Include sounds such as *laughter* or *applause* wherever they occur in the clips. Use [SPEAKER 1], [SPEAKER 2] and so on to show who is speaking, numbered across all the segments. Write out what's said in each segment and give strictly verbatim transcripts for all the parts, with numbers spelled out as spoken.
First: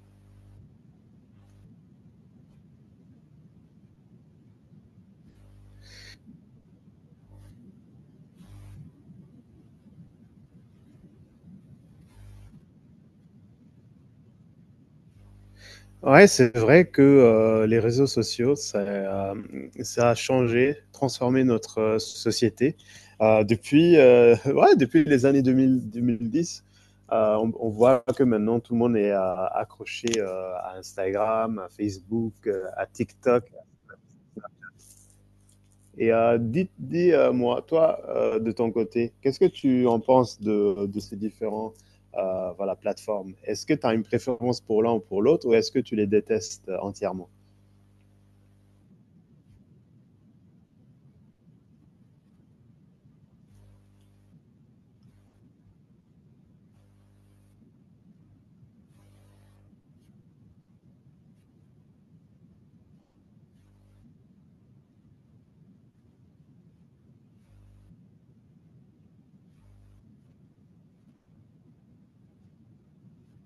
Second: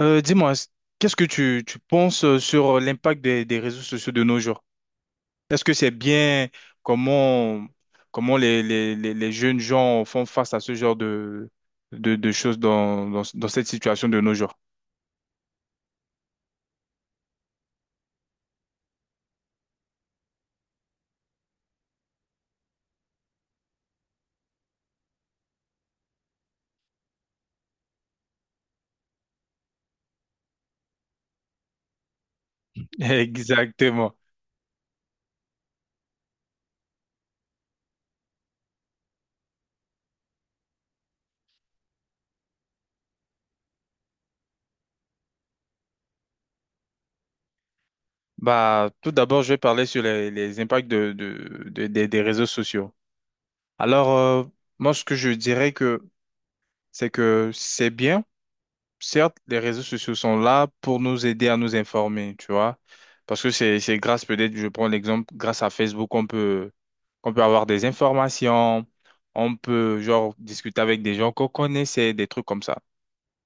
[SPEAKER 1] Euh, dis-moi, s- qu'est-ce que tu, tu penses euh, sur euh, l'impact des, des réseaux sociaux de nos jours? Est-ce que c'est bien comment, comment les, les, les, les jeunes gens font face à ce genre de, de, de choses dans, dans, dans cette situation de nos jours?
[SPEAKER 2] Ouais, c'est vrai que euh, les réseaux sociaux, ça, euh, ça a changé, transformé notre euh, société. Euh, depuis, euh, *laughs* ouais, depuis les années deux mille, deux mille dix, euh, on, on voit que maintenant tout le monde est euh, accroché euh, à Instagram, à Facebook, euh, à
[SPEAKER 1] *laughs*
[SPEAKER 2] TikTok.
[SPEAKER 1] Exactement.
[SPEAKER 2] Et euh, dis, dis, euh, moi, toi, euh, de ton côté, qu'est-ce que tu en penses de, de ces différents euh, voilà, plateformes? Est-ce que tu as une préférence pour l'un ou pour l'autre, ou est-ce que tu les détestes euh, entièrement?
[SPEAKER 1] Bah, tout d'abord, je vais parler sur les, les impacts de, de, de- des des réseaux sociaux. Alors, euh, moi, ce que je dirais que c'est que c'est bien certes, les réseaux sociaux sont là pour nous aider à nous informer, tu vois. Parce que c'est, c'est grâce, peut-être, je prends l'exemple, grâce à Facebook, on peut, on peut avoir des informations, on peut, genre, discuter avec des gens qu'on connaissait, des trucs comme ça.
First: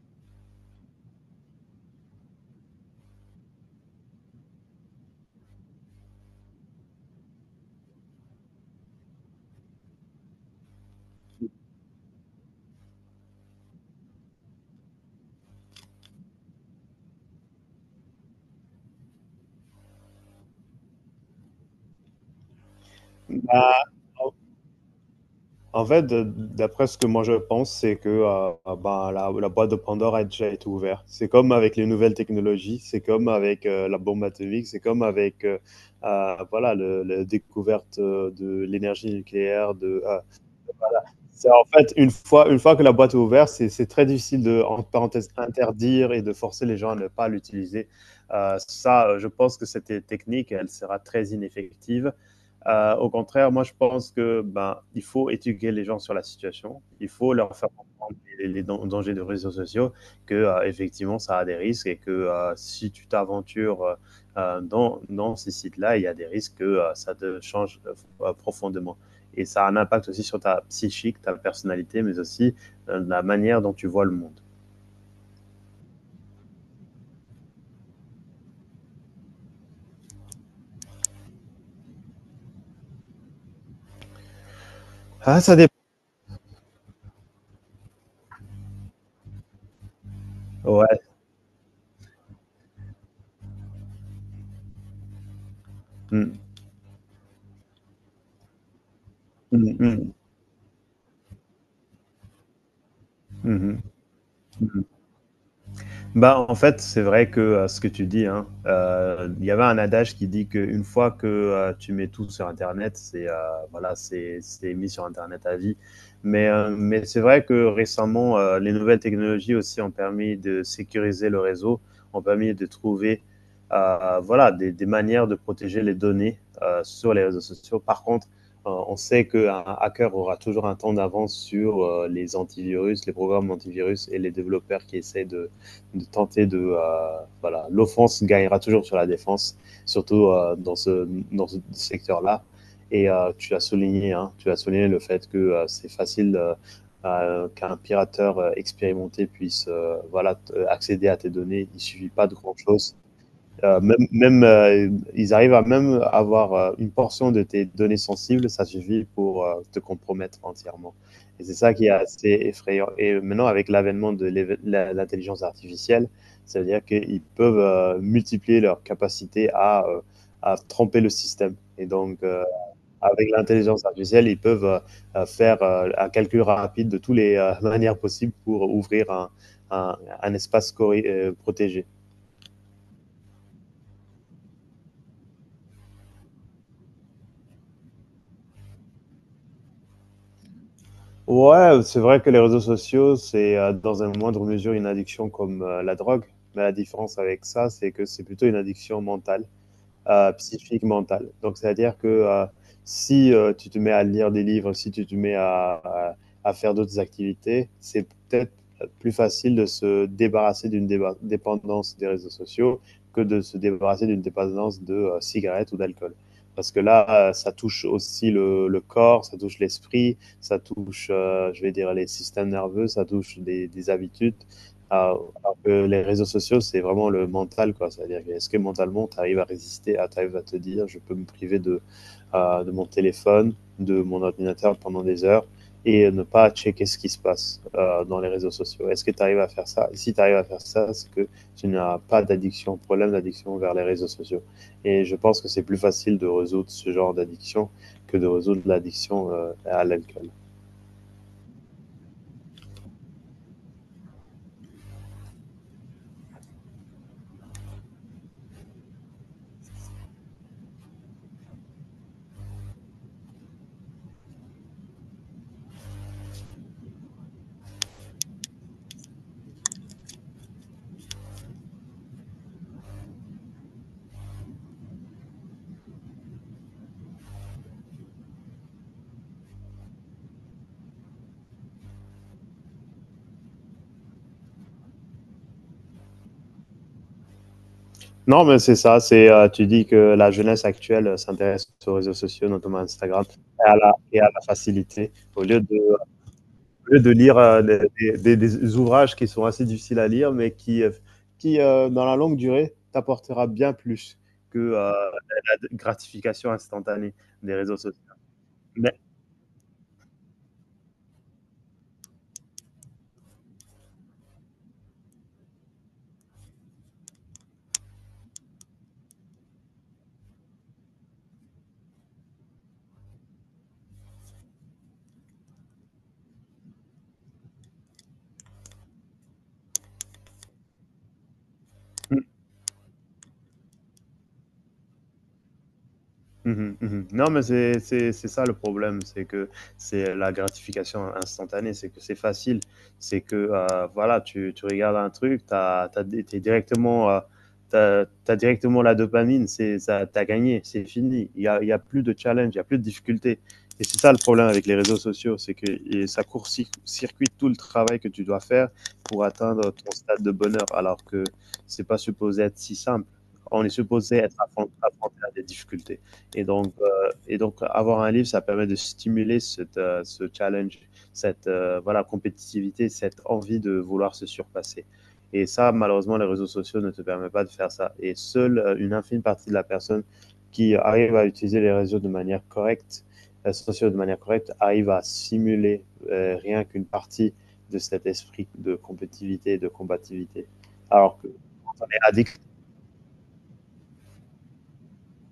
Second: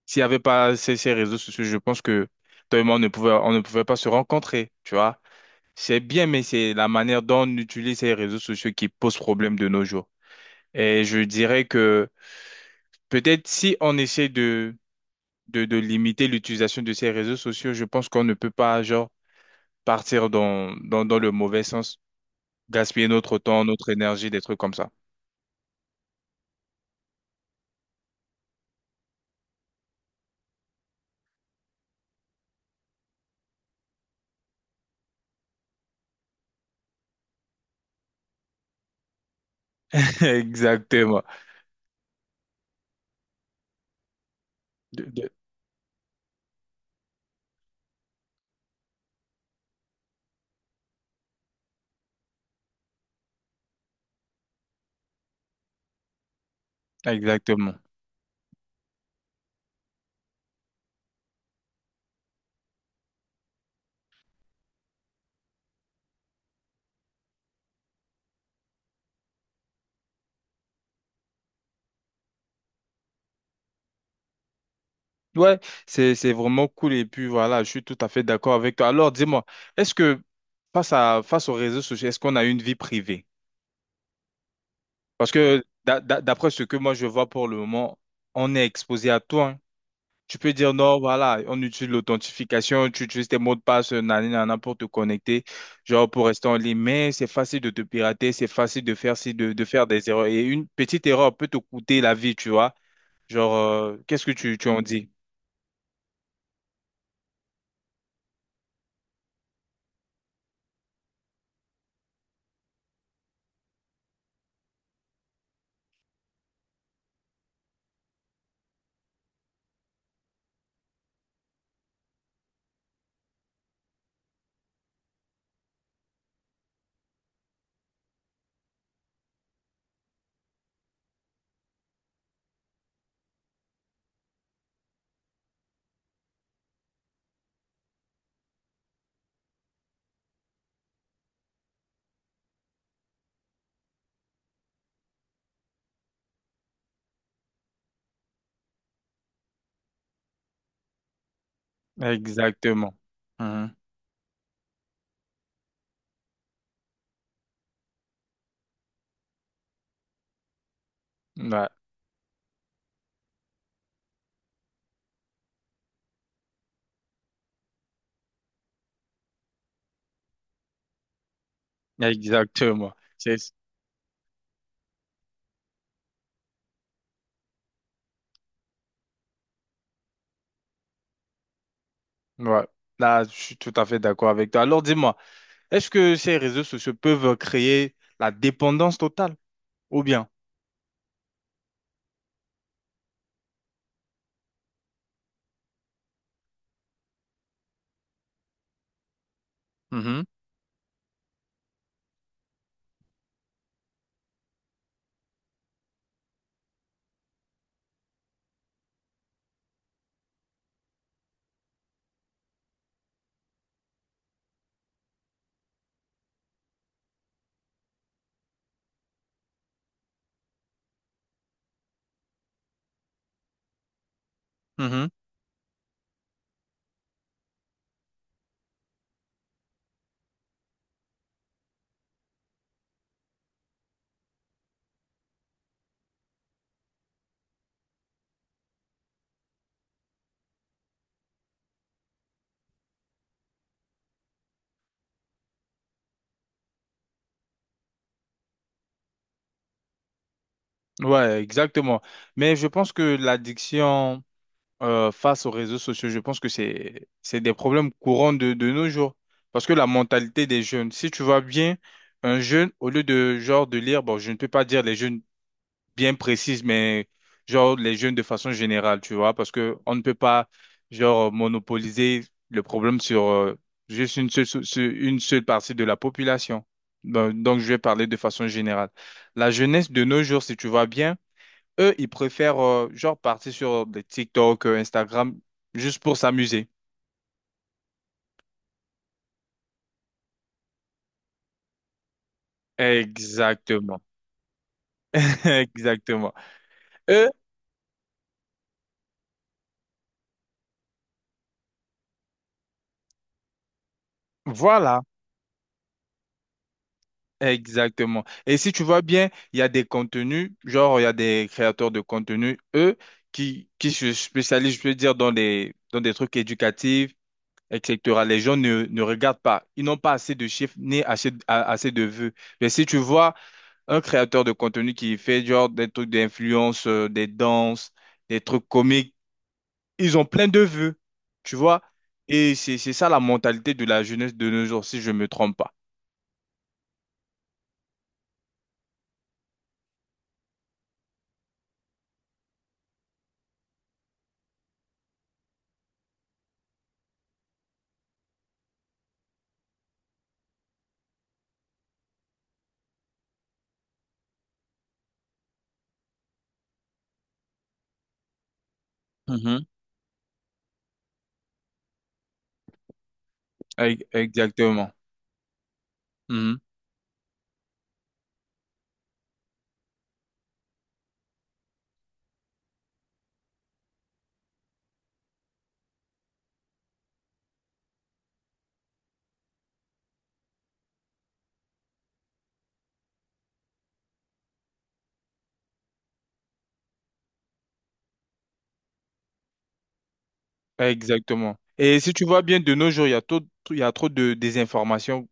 [SPEAKER 1] S'il n'y avait pas ces, ces réseaux sociaux, je pense que toi et moi, on ne pouvait, on ne pouvait pas se rencontrer, tu vois. C'est bien, mais c'est la manière dont on utilise ces réseaux sociaux qui pose problème de nos jours. Et je dirais que peut-être si on essaie de, de limiter l'utilisation de ces réseaux sociaux. Je pense qu'on ne peut pas, genre, partir dans, dans, dans le mauvais sens, gaspiller notre temps,
[SPEAKER 2] Bah,
[SPEAKER 1] notre énergie, des trucs comme ça.
[SPEAKER 2] En fait, de- d'après ce que moi je pense, c'est que euh, bah, la, la boîte de Pandore a déjà été ouverte. C'est comme avec les nouvelles technologies, c'est comme avec euh, la bombe atomique, c'est comme avec euh, euh, voilà, le- la découverte euh, de l'énergie nucléaire, de,
[SPEAKER 1] *laughs*
[SPEAKER 2] euh,
[SPEAKER 1] Exactement.
[SPEAKER 2] c'est en fait une fois, une fois que la boîte est ouverte, c'est c'est très difficile de, en
[SPEAKER 1] De-
[SPEAKER 2] parenthèse,
[SPEAKER 1] de-
[SPEAKER 2] interdire et de forcer les gens à ne pas l'utiliser. Euh, ça, euh, je pense que cette technique, elle sera très ineffective. Euh, au contraire, moi, je pense que ben, il faut éduquer les gens sur la situation. Il faut leur faire
[SPEAKER 1] Exactement.
[SPEAKER 2] comprendre les, les dan- dangers des réseaux sociaux, que euh, effectivement, ça a des risques, et que euh, si tu t'aventures euh, euh, dans, dans ces sites-là, il y a des risques que euh, ça te change euh, profondément. Et ça a un impact aussi sur ta psychique, ta personnalité, mais aussi euh, la manière dont tu vois le monde.
[SPEAKER 1] Ouais, c'est, c'est vraiment cool et puis voilà, je suis tout à fait d'accord avec toi. Alors dis-moi, est-ce que face à, face aux réseaux sociaux, est-ce qu'on a une vie privée? Parce
[SPEAKER 2] Ah, ça
[SPEAKER 1] que
[SPEAKER 2] dépend.
[SPEAKER 1] d'a- d'a- d'après ce que moi je vois pour le moment, on est exposé à tout, hein. Tu peux dire non,
[SPEAKER 2] Ouais.
[SPEAKER 1] voilà, on utilise l'authentification, tu utilises tes mots de passe, euh, nani, nana, pour te connecter, genre pour
[SPEAKER 2] Mm.
[SPEAKER 1] rester en ligne. Mais c'est facile de te pirater, c'est facile de faire, ci, de, de
[SPEAKER 2] Mm,
[SPEAKER 1] faire des
[SPEAKER 2] mm,
[SPEAKER 1] erreurs. Et une petite erreur peut te coûter la vie, tu vois. Genre,
[SPEAKER 2] mm,
[SPEAKER 1] euh, qu'est-ce que tu, tu en
[SPEAKER 2] mm.
[SPEAKER 1] dis?
[SPEAKER 2] Bah, en fait, c'est vrai que euh, ce que tu dis, hein, euh, il y avait un adage qui dit qu'une fois que euh, tu mets tout sur Internet, c'est euh, voilà, c'est c'est mis sur Internet à vie. Mais, euh, mais c'est vrai que récemment, euh, les nouvelles technologies aussi ont permis de sécuriser le réseau, ont permis de trouver euh, voilà, des, des manières de protéger les données euh, sur les réseaux sociaux. Par contre, euh, on sait qu'un hacker aura toujours un temps d'avance sur euh, les antivirus, les programmes antivirus et les développeurs qui essaient de de tenter de euh, voilà, l'offense gagnera toujours sur la défense, surtout euh, dans ce dans ce secteur là. Et euh, tu as souligné, hein, tu as souligné le fait que euh, c'est facile euh, euh, qu'un pirateur euh, expérimenté puisse euh, voilà accéder à tes données. Il suffit pas de grand
[SPEAKER 1] Exactement.
[SPEAKER 2] chose,
[SPEAKER 1] Mhm.
[SPEAKER 2] euh, même, même euh, ils arrivent à même avoir euh, une portion de tes données sensibles, ça suffit pour euh, te compromettre entièrement. Et c'est
[SPEAKER 1] Ouais,
[SPEAKER 2] ça qui est assez effrayant. Et maintenant, avec l'avènement de l'éve- la- l'intelligence artificielle, ça veut dire qu'ils peuvent euh, multiplier leur capacité à, euh, à tromper le système. Et donc, euh,
[SPEAKER 1] exactement.
[SPEAKER 2] avec
[SPEAKER 1] C'est,
[SPEAKER 2] l'intelligence artificielle, ils peuvent euh, euh, faire euh, un calcul rapide de toutes les euh, *laughs* manières possibles pour ouvrir un, un, un espace corri- euh, protégé.
[SPEAKER 1] ouais. Là, je suis tout à fait d'accord avec toi. Alors, dis-moi, est-ce que ces réseaux sociaux peuvent créer la dépendance totale ou bien?
[SPEAKER 2] Ouais, c'est vrai que les réseaux sociaux, c'est euh, dans une moindre mesure une addiction comme euh, la drogue. Mais la différence avec ça, c'est que c'est plutôt une addiction mentale,
[SPEAKER 1] Mhm.
[SPEAKER 2] euh, psychique, mentale. Donc, c'est-à-dire que euh, si euh, tu te mets à lire des livres, si tu te mets à, à- à faire d'autres activités, c'est peut-être plus facile de se débarrasser d'une déba- dépendance des réseaux sociaux que de se débarrasser d'une dépendance de euh, cigarettes ou d'alcool. Parce que là, euh, ça touche aussi le, le corps, ça touche l'esprit, ça touche, euh, je vais dire, les systèmes nerveux, ça touche des, des habitudes.
[SPEAKER 1] Mhm.
[SPEAKER 2] Euh, alors que les réseaux sociaux, c'est vraiment le mental, quoi. C'est-à-dire, que est-ce que mentalement, tu arrives à résister, à, tu arrives à te dire, je peux me priver de, euh, de mon téléphone, de mon ordinateur pendant des heures et ne pas checker ce qui se passe euh, dans les réseaux sociaux. Est-ce que tu arrives à faire ça? Et si tu arrives à faire ça, c'est que tu n'as pas d'addiction, problème d'addiction vers les réseaux sociaux. Et je pense que c'est plus facile de résoudre ce genre d'addiction que de résoudre l'addiction euh, à l'alcool.
[SPEAKER 1] Ouais, exactement. Mais je pense que l'addiction euh, face aux réseaux sociaux, je pense que c'est c'est des problèmes courants de, de nos jours. Parce que la mentalité des jeunes, si tu vois bien, un jeune, au lieu de genre de lire, bon, je ne peux pas dire les jeunes bien précises, mais genre les jeunes de façon générale, tu vois, parce que on ne peut pas genre monopoliser le problème sur euh, juste une seule, sur une seule partie de la population. Donc donc, je vais parler de façon générale. La jeunesse de nos jours, si tu vois bien. Eux, ils préfèrent euh, genre partir sur euh, des TikTok, euh, Instagram, juste pour s'amuser.
[SPEAKER 2] Non, mais c'est ça. C'est euh, Tu dis que la jeunesse actuelle euh, s'intéresse aux réseaux sociaux, notamment Instagram, et à la,
[SPEAKER 1] Exactement.
[SPEAKER 2] et à la facilité. Au
[SPEAKER 1] *laughs*
[SPEAKER 2] lieu de, au
[SPEAKER 1] Exactement.
[SPEAKER 2] lieu de
[SPEAKER 1] Eux,
[SPEAKER 2] lire euh, des, des- des- des ouvrages qui sont assez difficiles à lire, mais qui, euh, qui euh, dans la longue durée, t'apportera bien plus que euh,
[SPEAKER 1] voilà.
[SPEAKER 2] la gratification instantanée des réseaux sociaux.
[SPEAKER 1] Exactement. Et si tu
[SPEAKER 2] Mais
[SPEAKER 1] vois bien, il y a des contenus, genre il y a des créateurs de contenu, eux, qui, qui se spécialisent, je peux dire, dans des, dans des trucs éducatifs, et cetera. Les gens ne, ne regardent pas. Ils n'ont pas assez de chiffres ni assez, a- assez de vues. Mais si tu vois, un créateur de contenu qui fait genre des trucs d'influence, euh, des danses, des trucs comiques. Ils ont plein de vues, tu vois. Et c'est c'est ça la mentalité de la jeunesse de nos jours, si je ne me trompe pas.
[SPEAKER 2] Mmh mh, mmh non, mais c'est c'est c'est ça le problème, c'est que c'est la gratification instantanée, c'est que c'est facile, c'est que, heu, voilà, tu tu regardes un truc, t'as as tu directement, heu, t'as as directement la dopamine, c'est ça, t'as gagné, c'est fini. Il y a il y a plus de challenge, il y a plus de difficulté, et c'est ça le problème avec les réseaux sociaux, c'est que et ça court circuite tout le travail que tu dois faire pour
[SPEAKER 1] Mhm.
[SPEAKER 2] atteindre ton stade de bonheur, alors que c'est pas supposé être si simple. On est
[SPEAKER 1] Ex-
[SPEAKER 2] supposé être affron
[SPEAKER 1] Exactement.
[SPEAKER 2] affronté à des difficultés. Et
[SPEAKER 1] Mhm.
[SPEAKER 2] donc, euh, et donc avoir un livre, ça permet de stimuler cette, euh, ce challenge, cette euh, voilà, compétitivité, cette envie de vouloir se surpasser. Et ça, malheureusement, les réseaux sociaux ne te permettent pas de faire ça. Et seule euh, une infime partie de la personne qui arrive à utiliser les réseaux de manière correcte, les réseaux sociaux de manière correcte, arrive à simuler euh, rien qu'une partie de cet esprit de compétitivité et de combativité. Alors que
[SPEAKER 1] Exactement.
[SPEAKER 2] quand on
[SPEAKER 1] Et
[SPEAKER 2] est
[SPEAKER 1] si tu
[SPEAKER 2] addict…
[SPEAKER 1] vois bien, de nos jours, il y a trop, il y a trop de désinformation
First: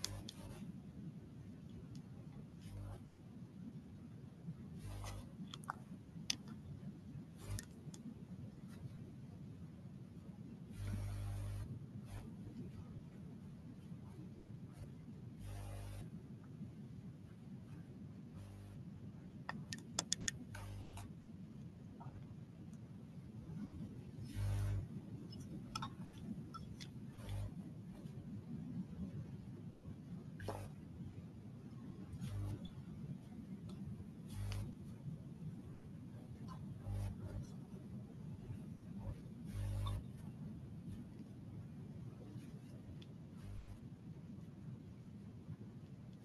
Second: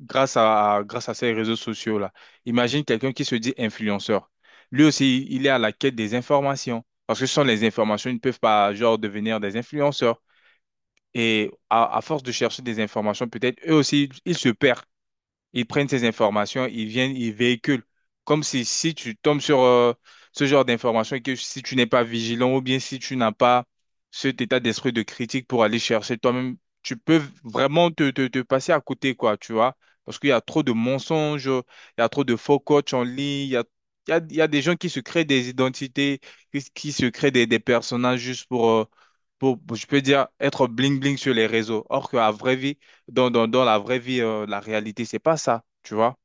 [SPEAKER 1] grâce à, à- grâce à ces réseaux sociaux-là. Imagine quelqu'un qui se dit influenceur. Lui aussi, il est à la quête des informations. Parce que sans les informations, ils ne peuvent pas, genre, devenir des influenceurs. Et à, à force de chercher des informations, peut-être eux aussi, ils se perdent. Ils prennent ces informations, ils viennent, ils véhiculent. Comme si, si tu tombes sur euh, ce genre d'informations et que si tu n'es pas vigilant ou bien si tu n'as pas cet état d'esprit de critique pour aller chercher toi-même, tu peux vraiment te, te, te passer à côté, quoi, tu vois. Parce qu'il y a trop de mensonges, il y a trop de faux coachs en ligne, il y a, il y a, il y a des gens qui se créent des identités, qui, qui se créent des, des personnages juste pour, euh, pour, pour, je peux dire, être bling-bling sur les réseaux. Or qu'à vraie vie, dans, dans, dans la vraie vie, euh, la réalité, c'est pas ça, tu vois.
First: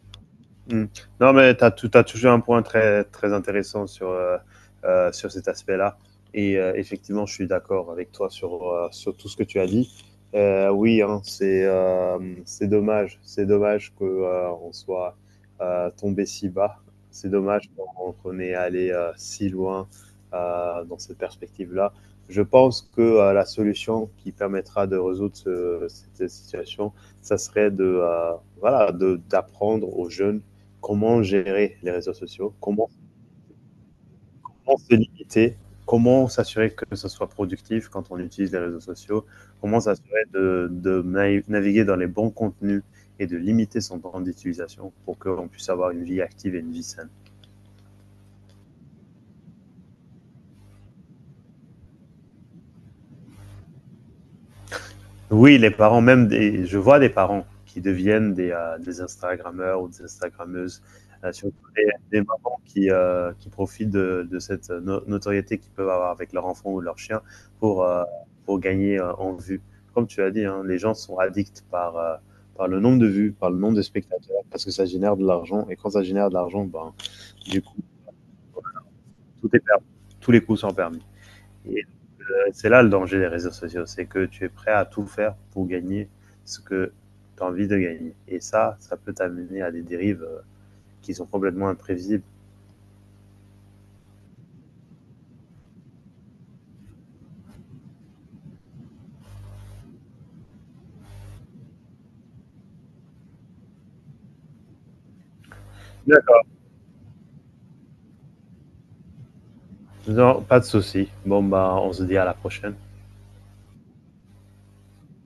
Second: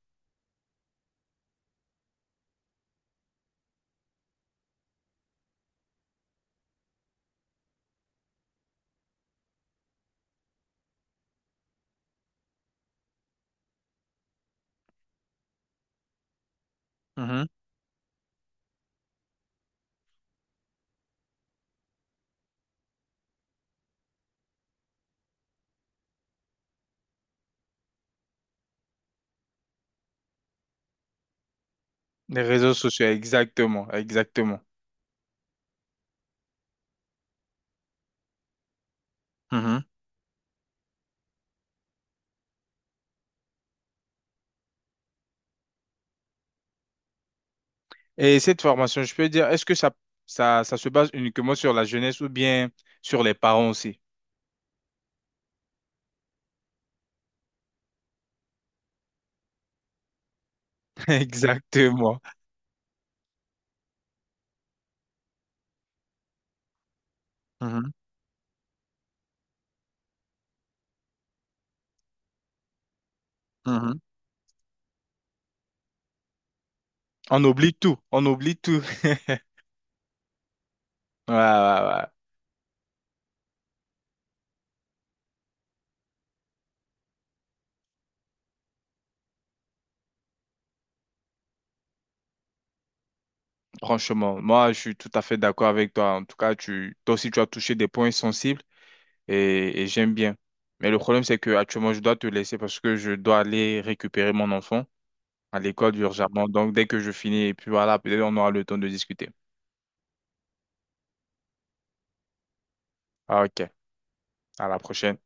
[SPEAKER 2] Mm. Non, mais tu as, as, toujours un point très, très intéressant sur, euh, euh, sur cet aspect-là. Et euh, effectivement, je suis d'accord avec toi sur, euh, sur tout ce que tu as dit. Euh, oui, hein, c'est euh, c'est dommage. C'est dommage qu'on euh, soit euh, tombé si bas. C'est
[SPEAKER 1] Mhm.
[SPEAKER 2] dommage qu'on qu'on est allé euh, si loin euh, dans cette perspective-là. Je pense que euh, la solution qui permettra de résoudre ce, cette situation, ça serait de euh, voilà de, d'apprendre aux jeunes comment gérer les réseaux
[SPEAKER 1] Les
[SPEAKER 2] sociaux,
[SPEAKER 1] réseaux
[SPEAKER 2] comment,
[SPEAKER 1] sociaux, exactement, exactement.
[SPEAKER 2] comment se limiter, comment s'assurer que ce soit productif quand on utilise les réseaux sociaux,
[SPEAKER 1] Mhm.
[SPEAKER 2] comment s'assurer de, de naviguer dans les bons contenus et de limiter son temps d'utilisation pour qu'on puisse avoir une vie active et une vie saine.
[SPEAKER 1] Et cette formation, je peux dire, est-ce que ça, ça, ça se base uniquement sur la jeunesse ou bien sur les parents aussi?
[SPEAKER 2] Oui, les parents, même des, je vois des parents qui deviennent des, heu, des Instagrammeurs ou des Instagrammeuses,
[SPEAKER 1] *laughs*
[SPEAKER 2] heu, surtout des
[SPEAKER 1] Exactement.
[SPEAKER 2] des mamans qui, heu, qui profitent de de cette euh, no notoriété qu'ils peuvent avoir avec leur enfant ou leur chien pour,
[SPEAKER 1] Mhm.
[SPEAKER 2] heu, pour gagner, heu, en vue. Comme tu as dit, hein, les gens sont addicts par, heu, par le nombre de vues, par le nombre de
[SPEAKER 1] Mhm.
[SPEAKER 2] spectateurs, parce que ça génère de l'argent, et quand ça génère de l'argent, ben,
[SPEAKER 1] On
[SPEAKER 2] du
[SPEAKER 1] oublie
[SPEAKER 2] coup,
[SPEAKER 1] tout, on oublie tout. *laughs*
[SPEAKER 2] tout est permis, tous les coups sont permis.
[SPEAKER 1] Ouais, ouais, ouais.
[SPEAKER 2] C'est là le danger des réseaux sociaux, c'est que tu es prêt à tout faire pour gagner ce que tu as envie de gagner. Et ça, ça peut t'amener à des dérives euh, qui sont complètement imprévisibles.
[SPEAKER 1] Franchement, moi, je suis tout à fait d'accord avec toi. En tout cas, tu, toi aussi, tu as touché des points sensibles et, et j'aime bien. Mais le problème, c'est que actuellement, je dois te laisser parce que je dois aller récupérer mon enfant à l'école urgemment.
[SPEAKER 2] D'accord.
[SPEAKER 1] Donc, dès que je finis, et puis voilà, peut-être on aura le temps de discuter.
[SPEAKER 2] Non, pas de souci. Bon, bah, on se dit à la prochaine.
[SPEAKER 1] Ah, ok, à la prochaine.